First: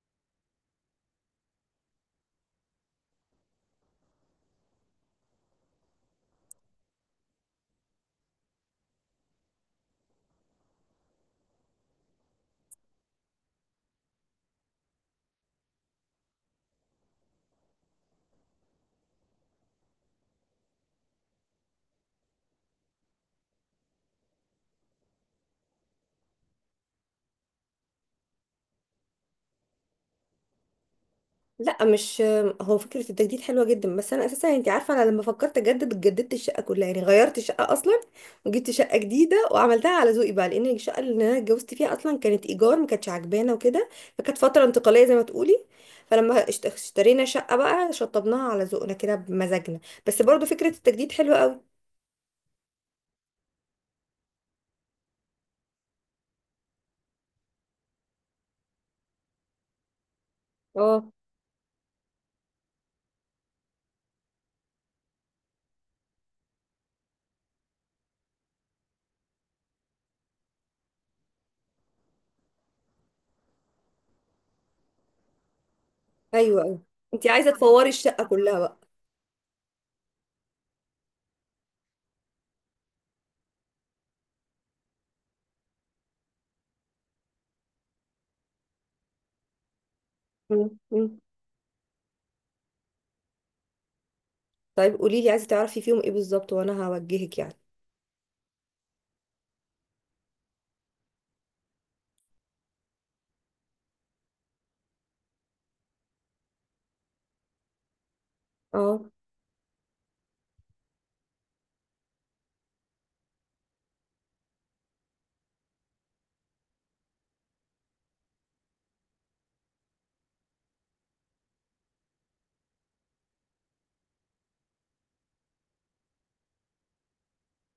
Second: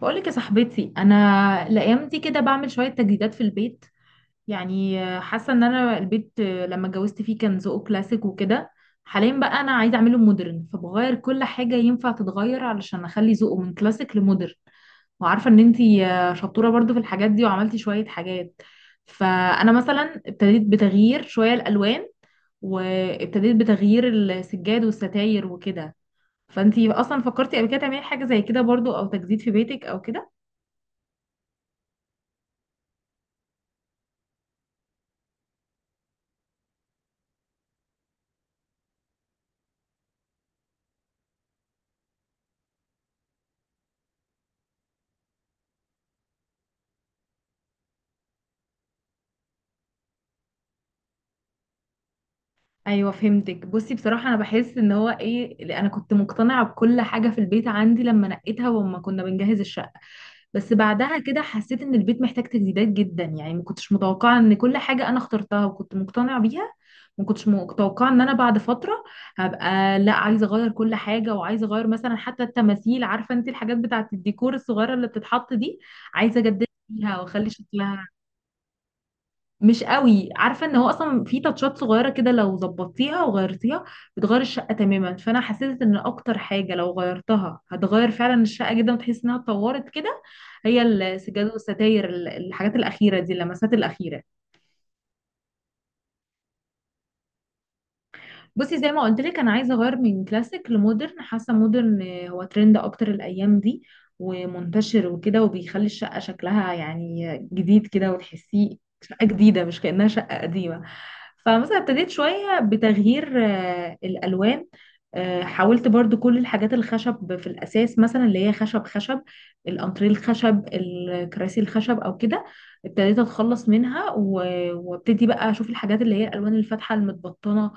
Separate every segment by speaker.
Speaker 1: بقولك يا صاحبتي، انا الايام دي كده بعمل شويه تجديدات في البيت. يعني حاسه ان انا البيت لما اتجوزت فيه كان ذوقه كلاسيك وكده. حاليا بقى انا عايزه اعمله مودرن، فبغير كل حاجه ينفع تتغير علشان اخلي ذوقه من كلاسيك لمودرن. وعارفه ان انتي شطوره برضو في الحاجات دي وعملتي شويه حاجات. فانا مثلا ابتديت بتغيير شويه الالوان، وابتديت بتغيير السجاد والستاير وكده. فانتي اصلا فكرتي قبل كده تعملي حاجه زي كده برضو، او تجديد في بيتك او كده؟
Speaker 2: لا، مش. هو فكرة التجديد حلوة جدا، بس أنا أساسا أنت عارفة، أنا لما فكرت أجدد جددت الشقة كلها، يعني غيرت الشقة أصلا وجبت شقة جديدة وعملتها على ذوقي بقى، لأن الشقة اللي أنا اتجوزت فيها أصلا كانت إيجار، ما كانتش عجبانا وكده. فكانت فترة انتقالية زي ما تقولي. فلما اشترينا شقة بقى شطبناها على ذوقنا كده بمزاجنا. بس برضو فكرة التجديد حلوة قوي.
Speaker 1: ايوه، فهمتك. بصي بصراحه انا بحس ان هو ايه اللي انا كنت مقتنعه بكل حاجه في البيت عندي لما نقيتها وما كنا بنجهز الشقه. بس
Speaker 2: اه.
Speaker 1: بعدها كده حسيت ان البيت محتاج تجديدات جدا، يعني ما كنتش متوقعه ان كل حاجه انا اخترتها وكنت مقتنعه بيها. ما كنتش متوقعه ان انا بعد فتره هبقى لا، عايزه اغير كل حاجه وعايزه اغير مثلا حتى التماثيل. عارفه انت الحاجات بتاعه الديكور الصغيره اللي بتتحط دي، عايزه
Speaker 2: أيوه،
Speaker 1: اجدد
Speaker 2: أيوه.
Speaker 1: فيها
Speaker 2: أنت
Speaker 1: واخلي
Speaker 2: عايزة تفوري
Speaker 1: شكلها.
Speaker 2: الشقة كلها بقى؟
Speaker 1: مش قوي، عارفه ان هو اصلا في تاتشات صغيره كده لو ظبطتيها وغيرتيها بتغير الشقه تماما. فانا حسيت ان اكتر حاجه لو غيرتها هتغير فعلا الشقه جدا وتحس انها اتطورت كده.
Speaker 2: مم.
Speaker 1: هي
Speaker 2: مم.
Speaker 1: السجاد والستاير الحاجات الاخيره دي اللمسات الاخيره.
Speaker 2: طيب قولي لي، عايزة تعرفي فيهم إيه بالظبط وأنا هوجهك يعني.
Speaker 1: بصي، زي ما قلت لك انا عايزه اغير من كلاسيك لمودرن. حاسه مودرن هو ترند اكتر الايام دي، ومنتشر وكده، وبيخلي الشقه شكلها يعني جديد كده وتحسيه
Speaker 2: اه.
Speaker 1: شقه جديده مش كانها شقه قديمه. فمثلا ابتديت شوية بتغيير الألوان. حاولت برضو كل الحاجات الخشب في الأساس، مثلا اللي هي خشب خشب، الأنتريه الخشب، الكراسي الخشب أو كده. ابتديت أتخلص منها وابتدي بقى أشوف الحاجات اللي هي الألوان الفاتحة المتبطنة.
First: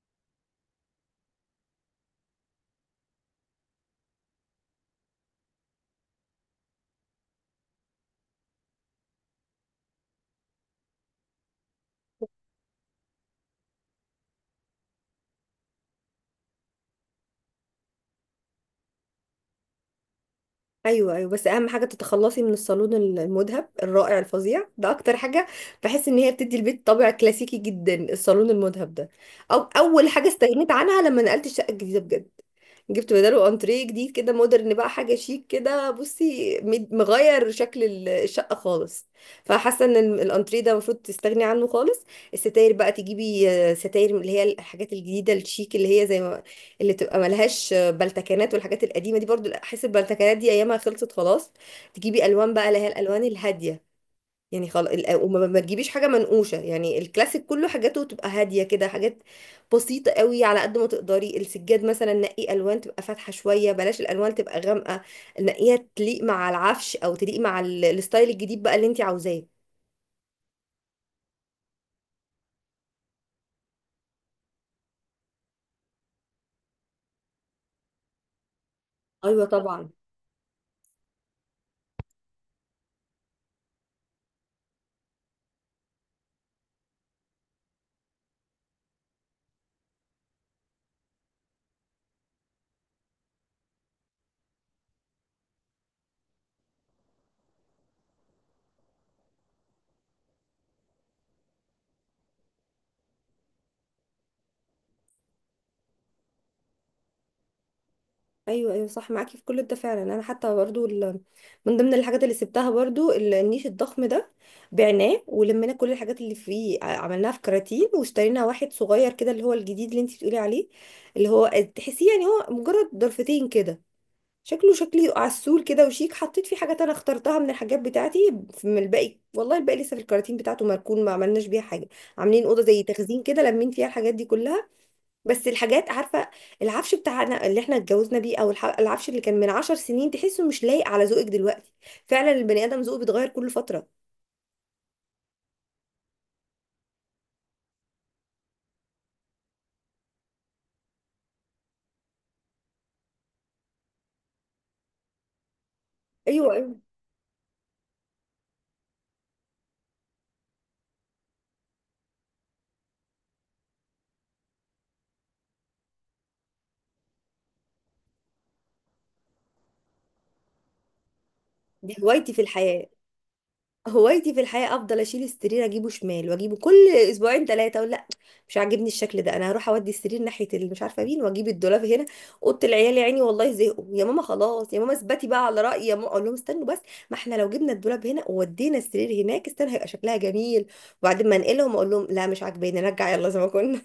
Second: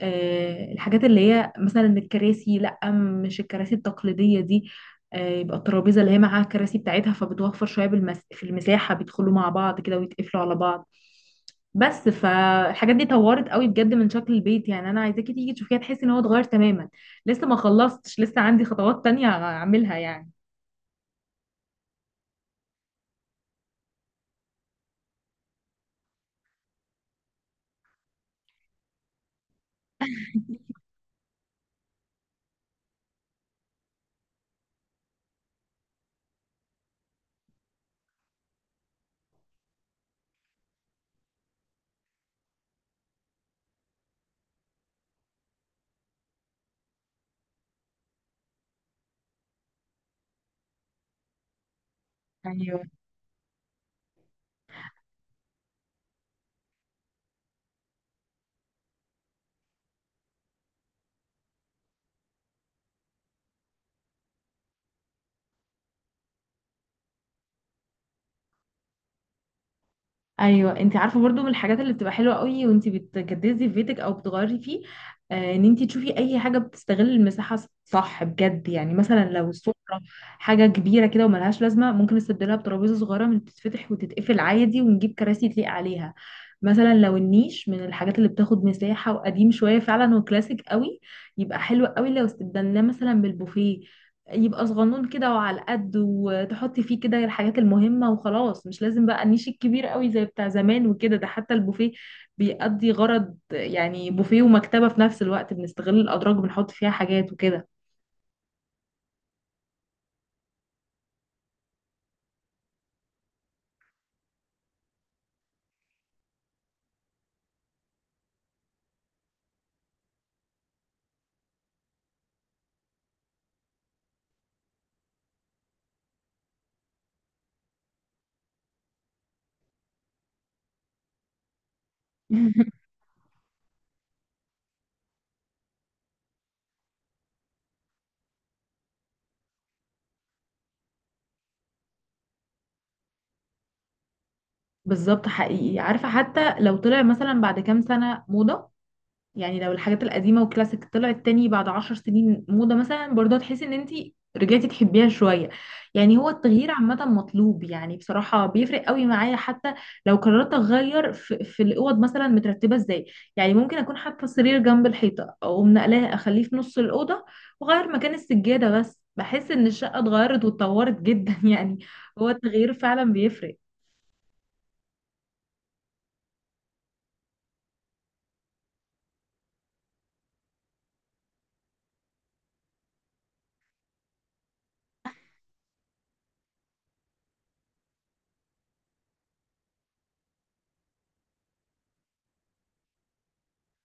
Speaker 1: الحاجات اللي هي مثلا الكراسي، لأ، مش الكراسي التقليدية دي. يبقى الترابيزة اللي هي معاها الكراسي بتاعتها فبتوفر شوية في المساحة، بيدخلوا مع بعض كده ويتقفلوا على بعض. بس فالحاجات دي طورت قوي بجد من شكل البيت، يعني انا عايزاكي تيجي تشوفيها تحسي ان هو اتغير تماما. لسه ما خلصتش، لسه عندي خطوات تانية اعملها يعني.
Speaker 2: ايوه، ايوه، بس اهم حاجه تتخلصي من الصالون المذهب الرائع الفظيع ده، اكتر حاجه بحس ان هي بتدي البيت طابع كلاسيكي جدا الصالون المذهب ده. او اول حاجه استغنيت عنها لما نقلت الشقه الجديده بجد، جبت بداله انتريه جديد كده مودرن بقى، حاجه شيك كده، بصي مغير شكل الشقه خالص. فحاسه ان الانتريه ده المفروض تستغني عنه خالص. الستاير بقى تجيبي ستاير من اللي هي الحاجات الجديده الشيك اللي هي زي ما، اللي تبقى ملهاش بلتكانات والحاجات القديمه دي، برضو احس البلتكانات دي ايامها خلصت خلاص. تجيبي الوان بقى اللي
Speaker 1: ايوه،
Speaker 2: هي الالوان الهاديه، يعني خلاص. وما ما تجيبيش حاجه منقوشه، يعني الكلاسيك كله حاجاته تبقى هاديه كده، حاجات بسيطه قوي على قد ما تقدري. السجاد مثلا نقي الوان تبقى فاتحه شويه، بلاش الالوان تبقى غامقه. نقيها تليق مع العفش او تليق مع الستايل الجديد بقى اللي انت عاوزاه.
Speaker 1: ايوه، انت عارفه برضو من الحاجات اللي بتبقى حلوه قوي وانت بتجددي في بيتك او بتغيري فيه، ان انت تشوفي اي حاجه بتستغل المساحه صح بجد، يعني مثلا
Speaker 2: ايوه،
Speaker 1: لو السفره
Speaker 2: طبعا.
Speaker 1: حاجه كبيره كده وملهاش لازمه، ممكن نستبدلها بترابيزه صغيره من بتتفتح وتتقفل عادي ونجيب كراسي تليق عليها. مثلا لو النيش من الحاجات اللي بتاخد مساحه وقديم شويه فعلا وكلاسيك قوي، يبقى حلو قوي لو استبدلناه مثلا بالبوفيه. يبقى صغنون كده وعلى قد، وتحطي فيه كده الحاجات المهمة وخلاص، مش لازم بقى النيش الكبير قوي زي بتاع زمان وكده. ده حتى البوفيه بيأدي غرض يعني بوفيه ومكتبة في نفس الوقت، بنستغل الأدراج بنحط فيها حاجات وكده.
Speaker 2: ايوه ايوه، صح معاكي في كل ده فعلا. انا حتى برضو من ضمن الحاجات اللي سبتها برضو النيش الضخم ده، بعناه ولمينا كل الحاجات اللي فيه، عملناها في كراتين واشترينا واحد صغير كده، اللي هو الجديد اللي انتي بتقولي عليه. اللي هو تحسيه يعني هو مجرد ضرفتين كده، شكله شكلي عسول كده وشيك. حطيت فيه حاجات انا اخترتها من الحاجات بتاعتي من الباقي، والله الباقي لسه في الكراتين بتاعته مركون ما عملناش بيها حاجه. عاملين اوضه زي تخزين كده لمين فيها الحاجات دي كلها. بس الحاجات، عارفه، العفش بتاعنا اللي احنا اتجوزنا بيه، او العفش اللي كان من عشر سنين، تحسه مش لايق على ذوقك دلوقتي. فعلا البني ادم ذوقه بيتغير كل فتره.
Speaker 1: بالظبط، حقيقي. عارفة حتى لو طلع مثلا بعد كام سنة موضة، يعني لو الحاجات القديمة والكلاسيك طلعت تاني بعد 10 سنين موضة مثلا، برضه هتحسي ان انتي رجعتي تحبيها شوية. يعني هو
Speaker 2: ايوه،
Speaker 1: التغيير
Speaker 2: ايوه.
Speaker 1: عامة مطلوب، يعني بصراحة بيفرق قوي معايا حتى لو قررت اغير في الاوض مثلا مترتبة ازاي. يعني ممكن اكون حاطة السرير جنب الحيطة، او منقلاه اخليه في نص الأوضة واغير مكان السجادة، بس بحس ان الشقة اتغيرت واتطورت جدا يعني.
Speaker 2: دي
Speaker 1: هو
Speaker 2: هوايتي في
Speaker 1: التغيير
Speaker 2: الحياه،
Speaker 1: فعلا بيفرق.
Speaker 2: هوايتي في الحياة افضل اشيل السرير اجيبه شمال واجيبه كل اسبوعين ثلاثة اقول لا، مش عاجبني الشكل ده، انا هروح اودي السرير ناحية اللي مش عارفة مين واجيب الدولاب هنا. اوضة العيال يا عيني والله زهقوا، يا ماما خلاص، يا ماما اثبتي بقى على رأيي، يا ماما اقول لهم استنوا بس، ما احنا لو جبنا الدولاب هنا وودينا السرير هناك استنى هيبقى شكلها جميل، وبعدين ما انقلهم اقول لهم لا مش عاجباني، نرجع يلا زي ما كنا.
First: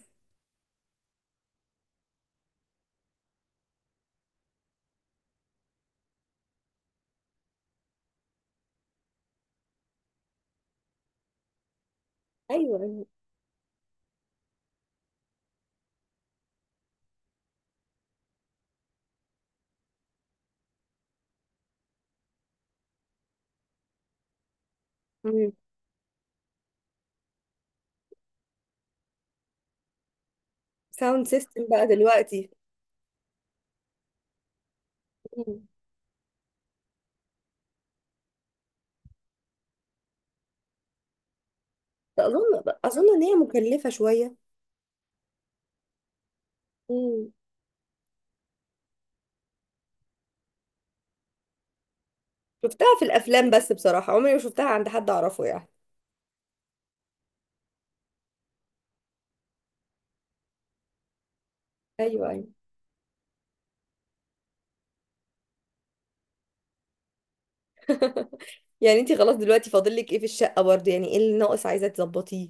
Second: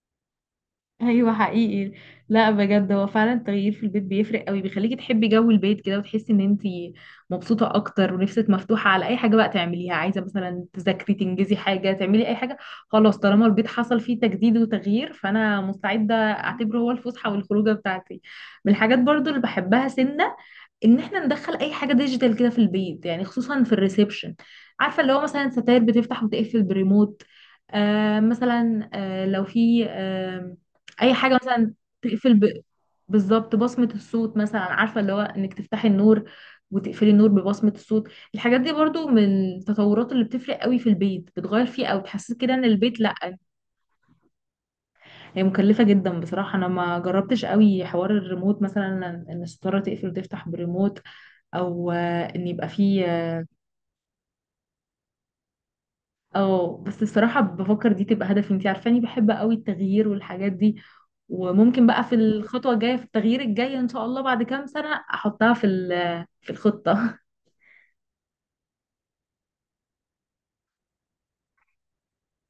Speaker 1: ايوه، حقيقي. لا بجد، هو فعلا التغيير في البيت بيفرق قوي، بيخليكي تحبي جو البيت كده وتحسي ان انتي مبسوطه اكتر ونفسك مفتوحه على اي حاجه بقى تعمليها، عايزه مثلا تذاكري تنجزي حاجه تعملي اي حاجه.
Speaker 2: ايوه.
Speaker 1: خلاص، طالما البيت حصل فيه تجديد وتغيير، فانا مستعده اعتبره هو الفسحه والخروجه بتاعتي. من الحاجات برضو اللي بحبها سنه، ان احنا ندخل اي حاجه ديجيتال كده في البيت يعني، خصوصا في الريسبشن. عارفه اللي هو مثلا ستاير بتفتح وتقفل بريموت. مثلا لو في اي
Speaker 2: ساوند
Speaker 1: حاجه
Speaker 2: سيستم
Speaker 1: مثلا
Speaker 2: بقى
Speaker 1: تقفل
Speaker 2: دلوقتي.
Speaker 1: بالظبط بصمه الصوت مثلا. عارفه اللي هو انك
Speaker 2: مم.
Speaker 1: تفتحي النور وتقفلي النور ببصمه الصوت. الحاجات دي برضو من التطورات اللي بتفرق قوي في البيت، بتغير فيه او بتحسسك كده ان
Speaker 2: اظن،
Speaker 1: البيت لا.
Speaker 2: ان هي مكلفة شوية.
Speaker 1: هي مكلفه جدا بصراحه، انا ما جربتش قوي حوار الريموت مثلا، ان الستاره تقفل وتفتح بريموت، او ان يبقى
Speaker 2: شفتها
Speaker 1: فيه
Speaker 2: في
Speaker 1: آه،
Speaker 2: الافلام بس بصراحه عمري ما شفتها عند حد اعرفه يعني.
Speaker 1: اه، بس الصراحة بفكر دي تبقى هدفي. انتي عارفاني بحب قوي التغيير والحاجات دي، وممكن بقى في
Speaker 2: ايوه، ايوه.
Speaker 1: الخطوة الجاية في التغيير الجاي ان شاء الله بعد كام سنة احطها في الخطة.
Speaker 2: يعني انتي خلاص دلوقتي فاضل لك ايه في الشقه برضه؟ يعني ايه اللي ناقص عايزه تظبطيه؟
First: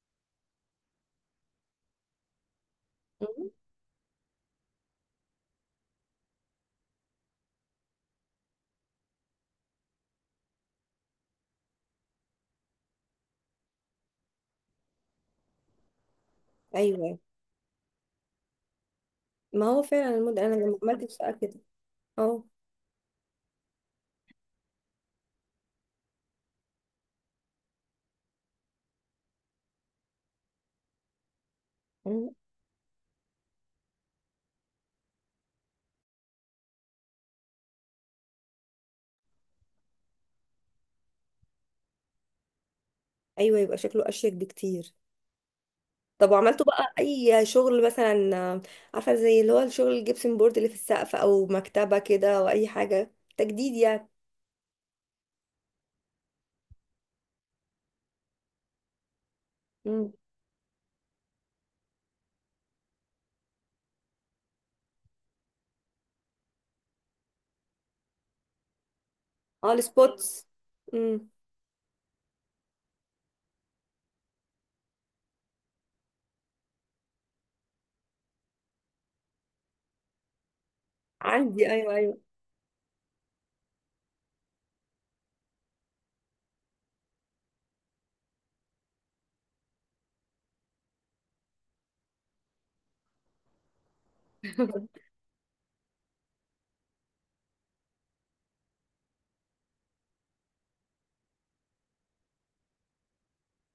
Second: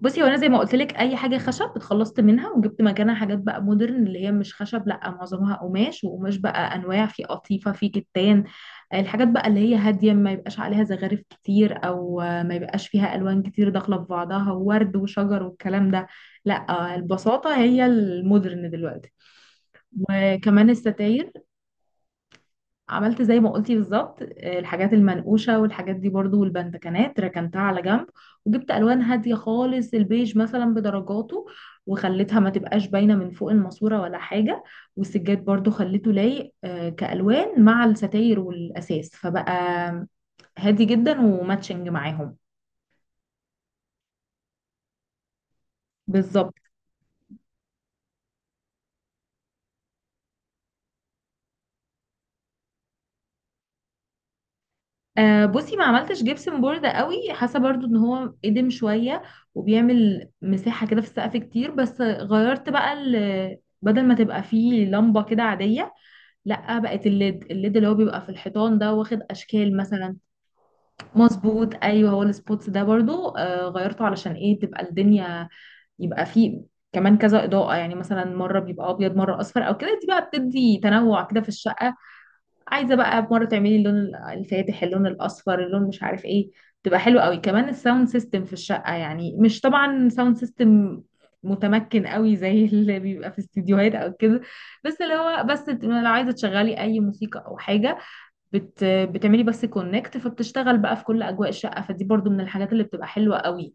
Speaker 1: بصي، هو انا زي ما قلت لك، اي حاجه خشب اتخلصت منها وجبت مكانها حاجات
Speaker 2: مم.
Speaker 1: بقى مودرن اللي هي مش خشب، لا، معظمها قماش، وقماش بقى انواع، في قطيفه في كتان. الحاجات بقى اللي هي هاديه ما يبقاش عليها زخارف كتير، او ما يبقاش فيها الوان كتير داخله في بعضها وورد وشجر والكلام ده. لا،
Speaker 2: ايوه.
Speaker 1: البساطه هي المودرن دلوقتي.
Speaker 2: ما هو فعلا المود، انا
Speaker 1: وكمان
Speaker 2: لما عملت الشقه
Speaker 1: الستاير
Speaker 2: كده. اه.
Speaker 1: عملت زي ما قلتي بالظبط، الحاجات المنقوشة والحاجات دي برضو والبندكنات ركنتها على جنب. وجبت ألوان هادية خالص، البيج مثلا بدرجاته،
Speaker 2: مم.
Speaker 1: وخليتها ما تبقاش باينة من فوق الماسورة ولا حاجة. والسجاد برضو خليته لايق كألوان مع الستاير والأساس، فبقى هادي جدا وماتشنج معاهم.
Speaker 2: ايوه، يبقى شكله اشيك بكتير. طب
Speaker 1: بالظبط.
Speaker 2: وعملتوا بقى اي شغل مثلا، عارفه زي اللي هو الشغل الجبسن بورد اللي في السقف، او مكتبه كده، او اي حاجه تجديد يعني؟
Speaker 1: بصي ما عملتش جبسن بورد قوي، حاسه برضو ان هو قدم شويه
Speaker 2: مم.
Speaker 1: وبيعمل مساحه كده في السقف كتير. بس غيرت بقى بدل ما تبقى فيه لمبه كده عاديه، لا، بقت الليد اللي هو بيبقى في الحيطان ده واخد
Speaker 2: اه،
Speaker 1: اشكال مثلا.
Speaker 2: السبوتس. مم.
Speaker 1: مظبوط، ايوه. هو السبوتس ده برضو غيرته علشان ايه تبقى الدنيا، يبقى فيه كمان كذا اضاءه، يعني مثلا مره بيبقى ابيض مره اصفر او كده، دي بقى بتدي تنوع كده في
Speaker 2: عندي، ايوه
Speaker 1: الشقه.
Speaker 2: ايوه.
Speaker 1: عايزه بقى مره تعملي اللون الفاتح، اللون الاصفر، اللون مش عارف ايه، تبقى حلوه قوي. كمان الساوند سيستم في الشقه، يعني مش طبعا ساوند سيستم متمكن قوي زي اللي بيبقى في استديوهات او كده. بس اللي هو، بس لو عايزه تشغلي اي موسيقى او حاجه، بتعملي بس كونكت، فبتشتغل بقى في كل اجواء الشقه، فدي برضو من الحاجات اللي بتبقى حلوه قوي.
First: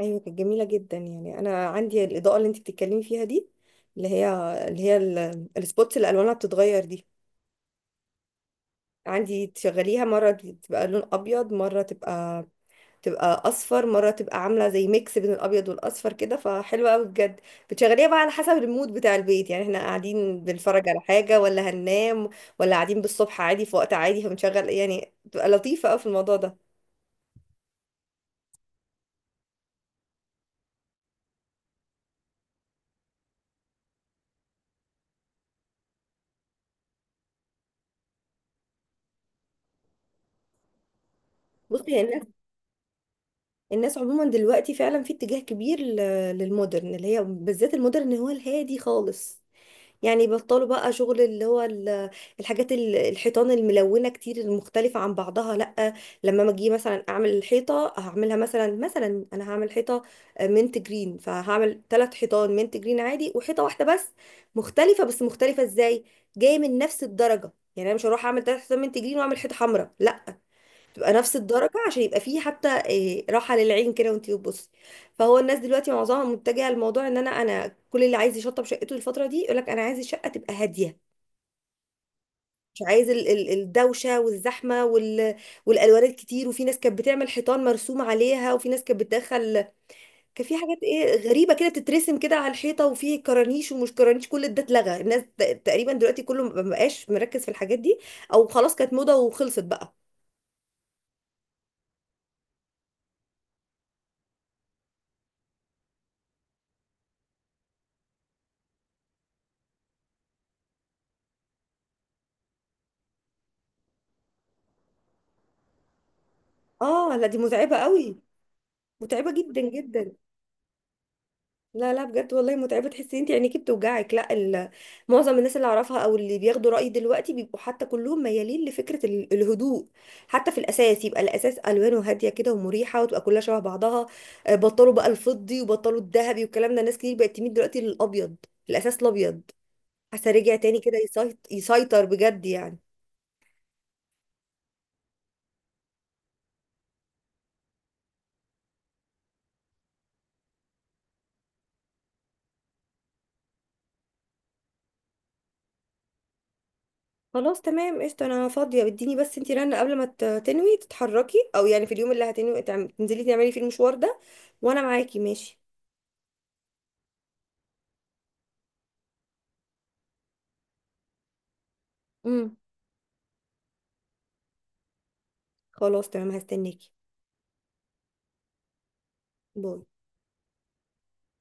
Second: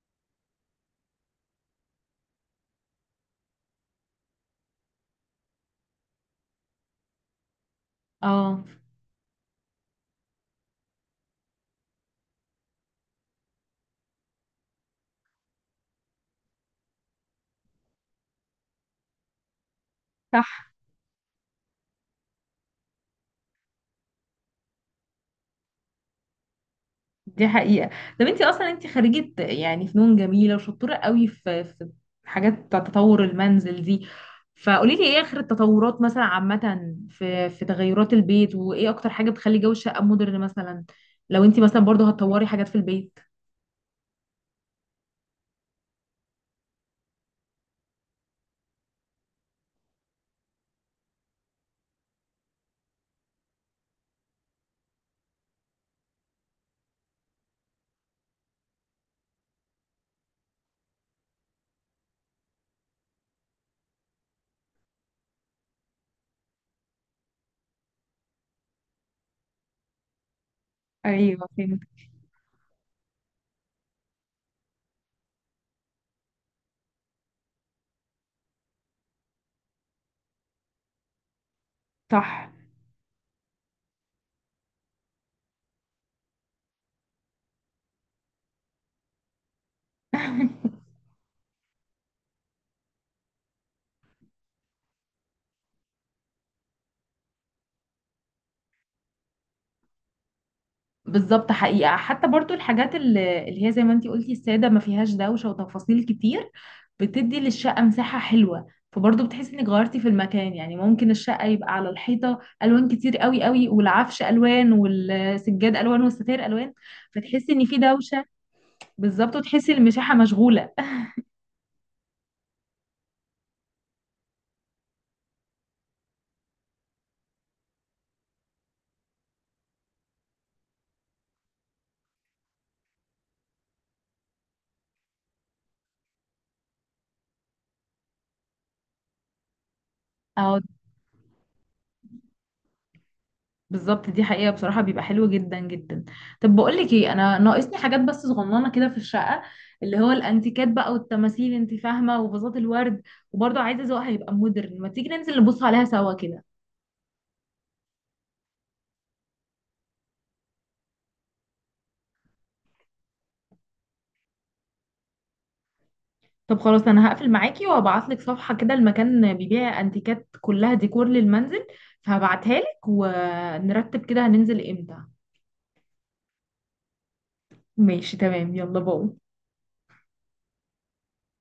Speaker 2: ايوه، كانت جميله جدا. يعني انا عندي الاضاءه اللي انت بتتكلمي فيها دي، اللي هي اللي هي السبوتس اللي الوانها بتتغير دي.
Speaker 1: اه،
Speaker 2: عندي تشغليها مره تبقى لون ابيض، مره تبقى اصفر، مره تبقى عامله زي ميكس بين الابيض والاصفر كده، فحلوه قوي بجد. بتشغليها بقى على حسب المود بتاع البيت، يعني احنا قاعدين
Speaker 1: صح،
Speaker 2: بنتفرج على حاجه ولا هننام، ولا قاعدين بالصبح عادي في وقت عادي فبنشغل. يعني بتبقى لطيفه قوي في الموضوع ده.
Speaker 1: دي حقيقة. طب انت اصلا، انت خريجة يعني فنون جميلة وشطورة قوي في حاجات بتاع تطور المنزل دي. فقولي لي ايه اخر التطورات مثلا عامة في تغيرات البيت، وايه اكتر حاجة بتخلي جو الشقة مودرن مثلا، لو انت مثلا
Speaker 2: بصي
Speaker 1: برضو
Speaker 2: يعني،
Speaker 1: هتطوري حاجات في البيت.
Speaker 2: الناس عموما دلوقتي فعلا في اتجاه كبير للمودرن، اللي هي بالذات المودرن هو الهادي خالص. يعني بطلوا بقى شغل اللي هو الحاجات الحيطان الملونة كتير المختلفة عن بعضها، لأ. لما ما اجي مثلا اعمل الحيطة هعملها، مثلا انا هعمل حيطة منت جرين، فهعمل ثلاث حيطان منت جرين عادي وحيطة واحدة بس مختلفة. بس مختلفة ازاي؟ جاية من نفس الدرجة، يعني انا مش هروح اعمل ثلاث حيطان منت جرين واعمل حيطة حمراء لا، تبقى نفس
Speaker 1: ايوه،
Speaker 2: الدرجة
Speaker 1: فهمت،
Speaker 2: عشان يبقى فيه حتى راحة للعين كده وانتي بتبصي. فهو الناس دلوقتي معظمها متجهة لموضوع ان انا كل اللي عايز يشطب شقته الفترة دي يقولك انا عايز الشقة تبقى هادية.
Speaker 1: صح.
Speaker 2: مش عايز الدوشة والزحمة والألوان الكتير. وفي ناس كانت بتعمل حيطان مرسوم عليها، وفي ناس كانت بتدخل، كان في حاجات ايه غريبة كده بتترسم كده على الحيطة، وفي كرانيش ومش كرانيش. كل ده اتلغى. الناس تقريبا دلوقتي كله مبقاش مركز في الحاجات دي، او خلاص كانت موضة وخلصت بقى.
Speaker 1: بالظبط، حقيقة، حتى برضو الحاجات اللي هي زي ما انتي قلتي السادة ما فيهاش دوشة وتفاصيل كتير، بتدي للشقة مساحة حلوة، فبرضو بتحسي انك غيرتي في المكان. يعني ممكن الشقة يبقى على الحيطة ألوان كتير قوي قوي والعفش ألوان والسجاد ألوان والستاير ألوان،
Speaker 2: اه لا، دي
Speaker 1: فتحسي ان في
Speaker 2: متعبة قوي،
Speaker 1: دوشة.
Speaker 2: متعبة
Speaker 1: بالظبط،
Speaker 2: جدا
Speaker 1: وتحسي
Speaker 2: جدا.
Speaker 1: المساحة مشغولة.
Speaker 2: لا لا، بجد والله متعبة، تحسي انت عينيكي بتوجعك. لا. معظم الناس اللي اعرفها او اللي بياخدوا رأيي دلوقتي بيبقوا حتى كلهم ميالين لفكرة الهدوء. حتى في الاساس يبقى الاساس الوانه هادية كده ومريحة وتبقى كلها شبه بعضها. بطلوا بقى الفضي وبطلوا الذهبي والكلام ده، ناس كتير بقت تميل دلوقتي للابيض. الاساس الابيض، حاسة رجع
Speaker 1: أو،
Speaker 2: تاني كده يسيطر بجد يعني.
Speaker 1: بالظبط. دي حقيقة بصراحة، بيبقى حلو جدا جدا. طب بقولك ايه، انا ناقصني حاجات بس صغننة كده في الشقة، اللي هو الانتيكات بقى والتماثيل انت فاهمة، وفازات الورد، وبرضه عايزة ذوقها يبقى مودرن، ما تيجي ننزل نبص عليها سوا كده.
Speaker 2: خلاص تمام قشطة، انا فاضية. اديني بس انتي رنة قبل ما تنوي تتحركي، او يعني في اليوم اللي هتنوي تنزلي تعملي فيه المشوار ده، وانا معاكي ماشي.
Speaker 1: طب خلاص، انا هقفل معاكي وهبعتلك صفحة كده المكان بيبيع انتيكات كلها ديكور للمنزل،
Speaker 2: امم
Speaker 1: فهبعتها لك ونرتب كده هننزل امتى.
Speaker 2: خلاص تمام هستناكي.
Speaker 1: ماشي، تمام، يلا باي.
Speaker 2: باي.